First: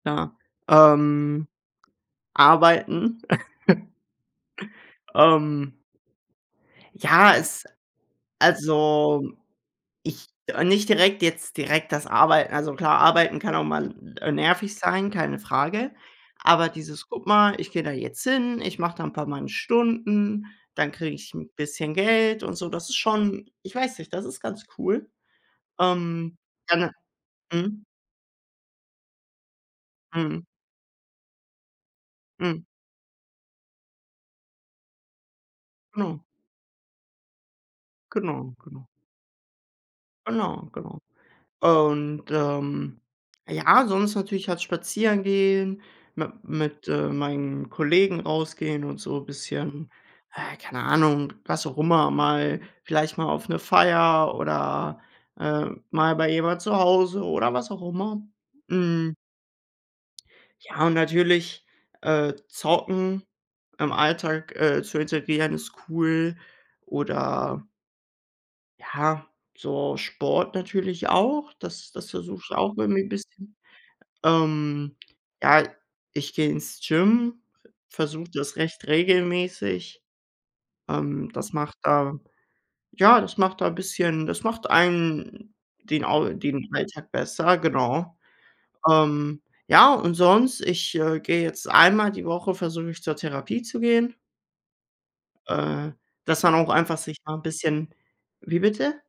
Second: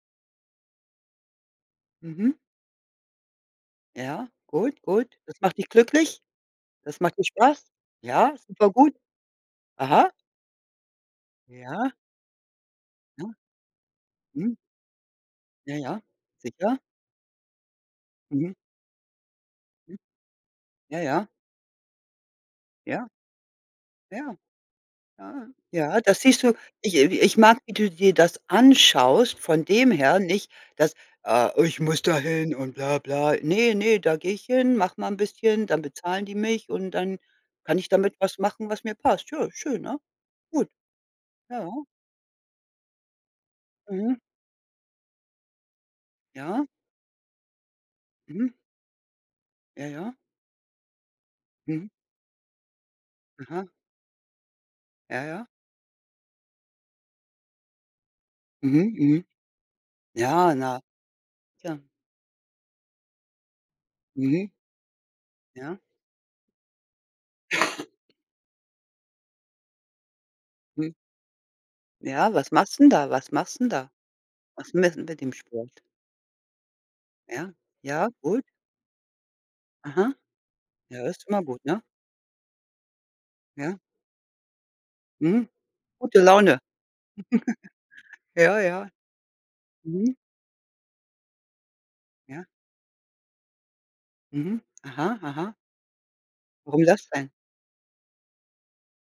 Ja. Ähm, Mhm. arbeiten. Ja. Gut, gut. Das macht dich Ähm. glücklich? Das macht dir Ja, es Spaß? Ja, super gut. Also, Aha. ich ah, nicht direkt jetzt direkt Ja. das Arbeiten. Also, klar, Ja. Arbeiten kann auch mal, äh, Mhm. nervig sein, keine Ja, Frage. ja. Aber Sicher. dieses: „Guck mal, ich gehe da jetzt Mhm. hin, ich mache da 'n paar meine Stunden, dann Ja, kriege ja. ich 'n bisschen Geld und so“, das ist Ja. schon ich weiß nicht, das Ja. ist ganz cool. Ja. Ja, da Ähm, siehst du, dann, ich äh, ich mag, äh wie Mhm. du dir das anschaust von dem her, Mhm. nicht, dass, äh „ich muss da hin Mhm. und bla bla.“ „Ne, ne, da gehe ich hin, mache mal 'n bisschen, dann Genau. bezahlen die mich und dann kann ich damit was Genau, machen, was genau. mir passt.“ Ja, schön, ne? Genau, Gut. genau. Ja. Und, ähm, ja, sonst Mhm. natürlich halt spazieren gehen, mit Ja. mit, äh, meinen Kollegen Mhm. rausgehen und so Ja, bisschen ja. ah, keine Ahnung, was auch Mhm. immer mal vielleicht mal auf 'ne Aha. Feier oder, Ja, ja. äh, mal bei jemand zu Hause oder was auch immer. Mhm, Mhm. mhm. Ja, na? Ja, und natürlich, Tja. äh, Zocken im Mhm. Alltag, äh, zu integrieren, ist Ja. cool. Oder Ja, so Sport Hm. natürlich auch, das das Ja, versuche was ich auch machst'n irgendwie 'n da, was bisschen. machst'n da? Was Ähm, [unintelligible] mit dem ja, Sport? ich gehe ins Gym, Ja, ja, versuche gut. das recht regelmäßig. Aha. Ja, das ist Ähm, immer das gut, macht ne? da ja, das macht da 'n Ja. bisschen das macht Mhm. einem den Gute Au Laune. den Alltag besser, genau. Ja, ja. Ähm. Ja, und Mhm. sonst, ich, äh, gehe jetzt einmal die Ja. Woche versuche ich, zur Therapie zu gehen. Mhm. Aha, aha. Äh, dass man auch Warum einfach das sich denn? mal 'n bisschen Wie bitte?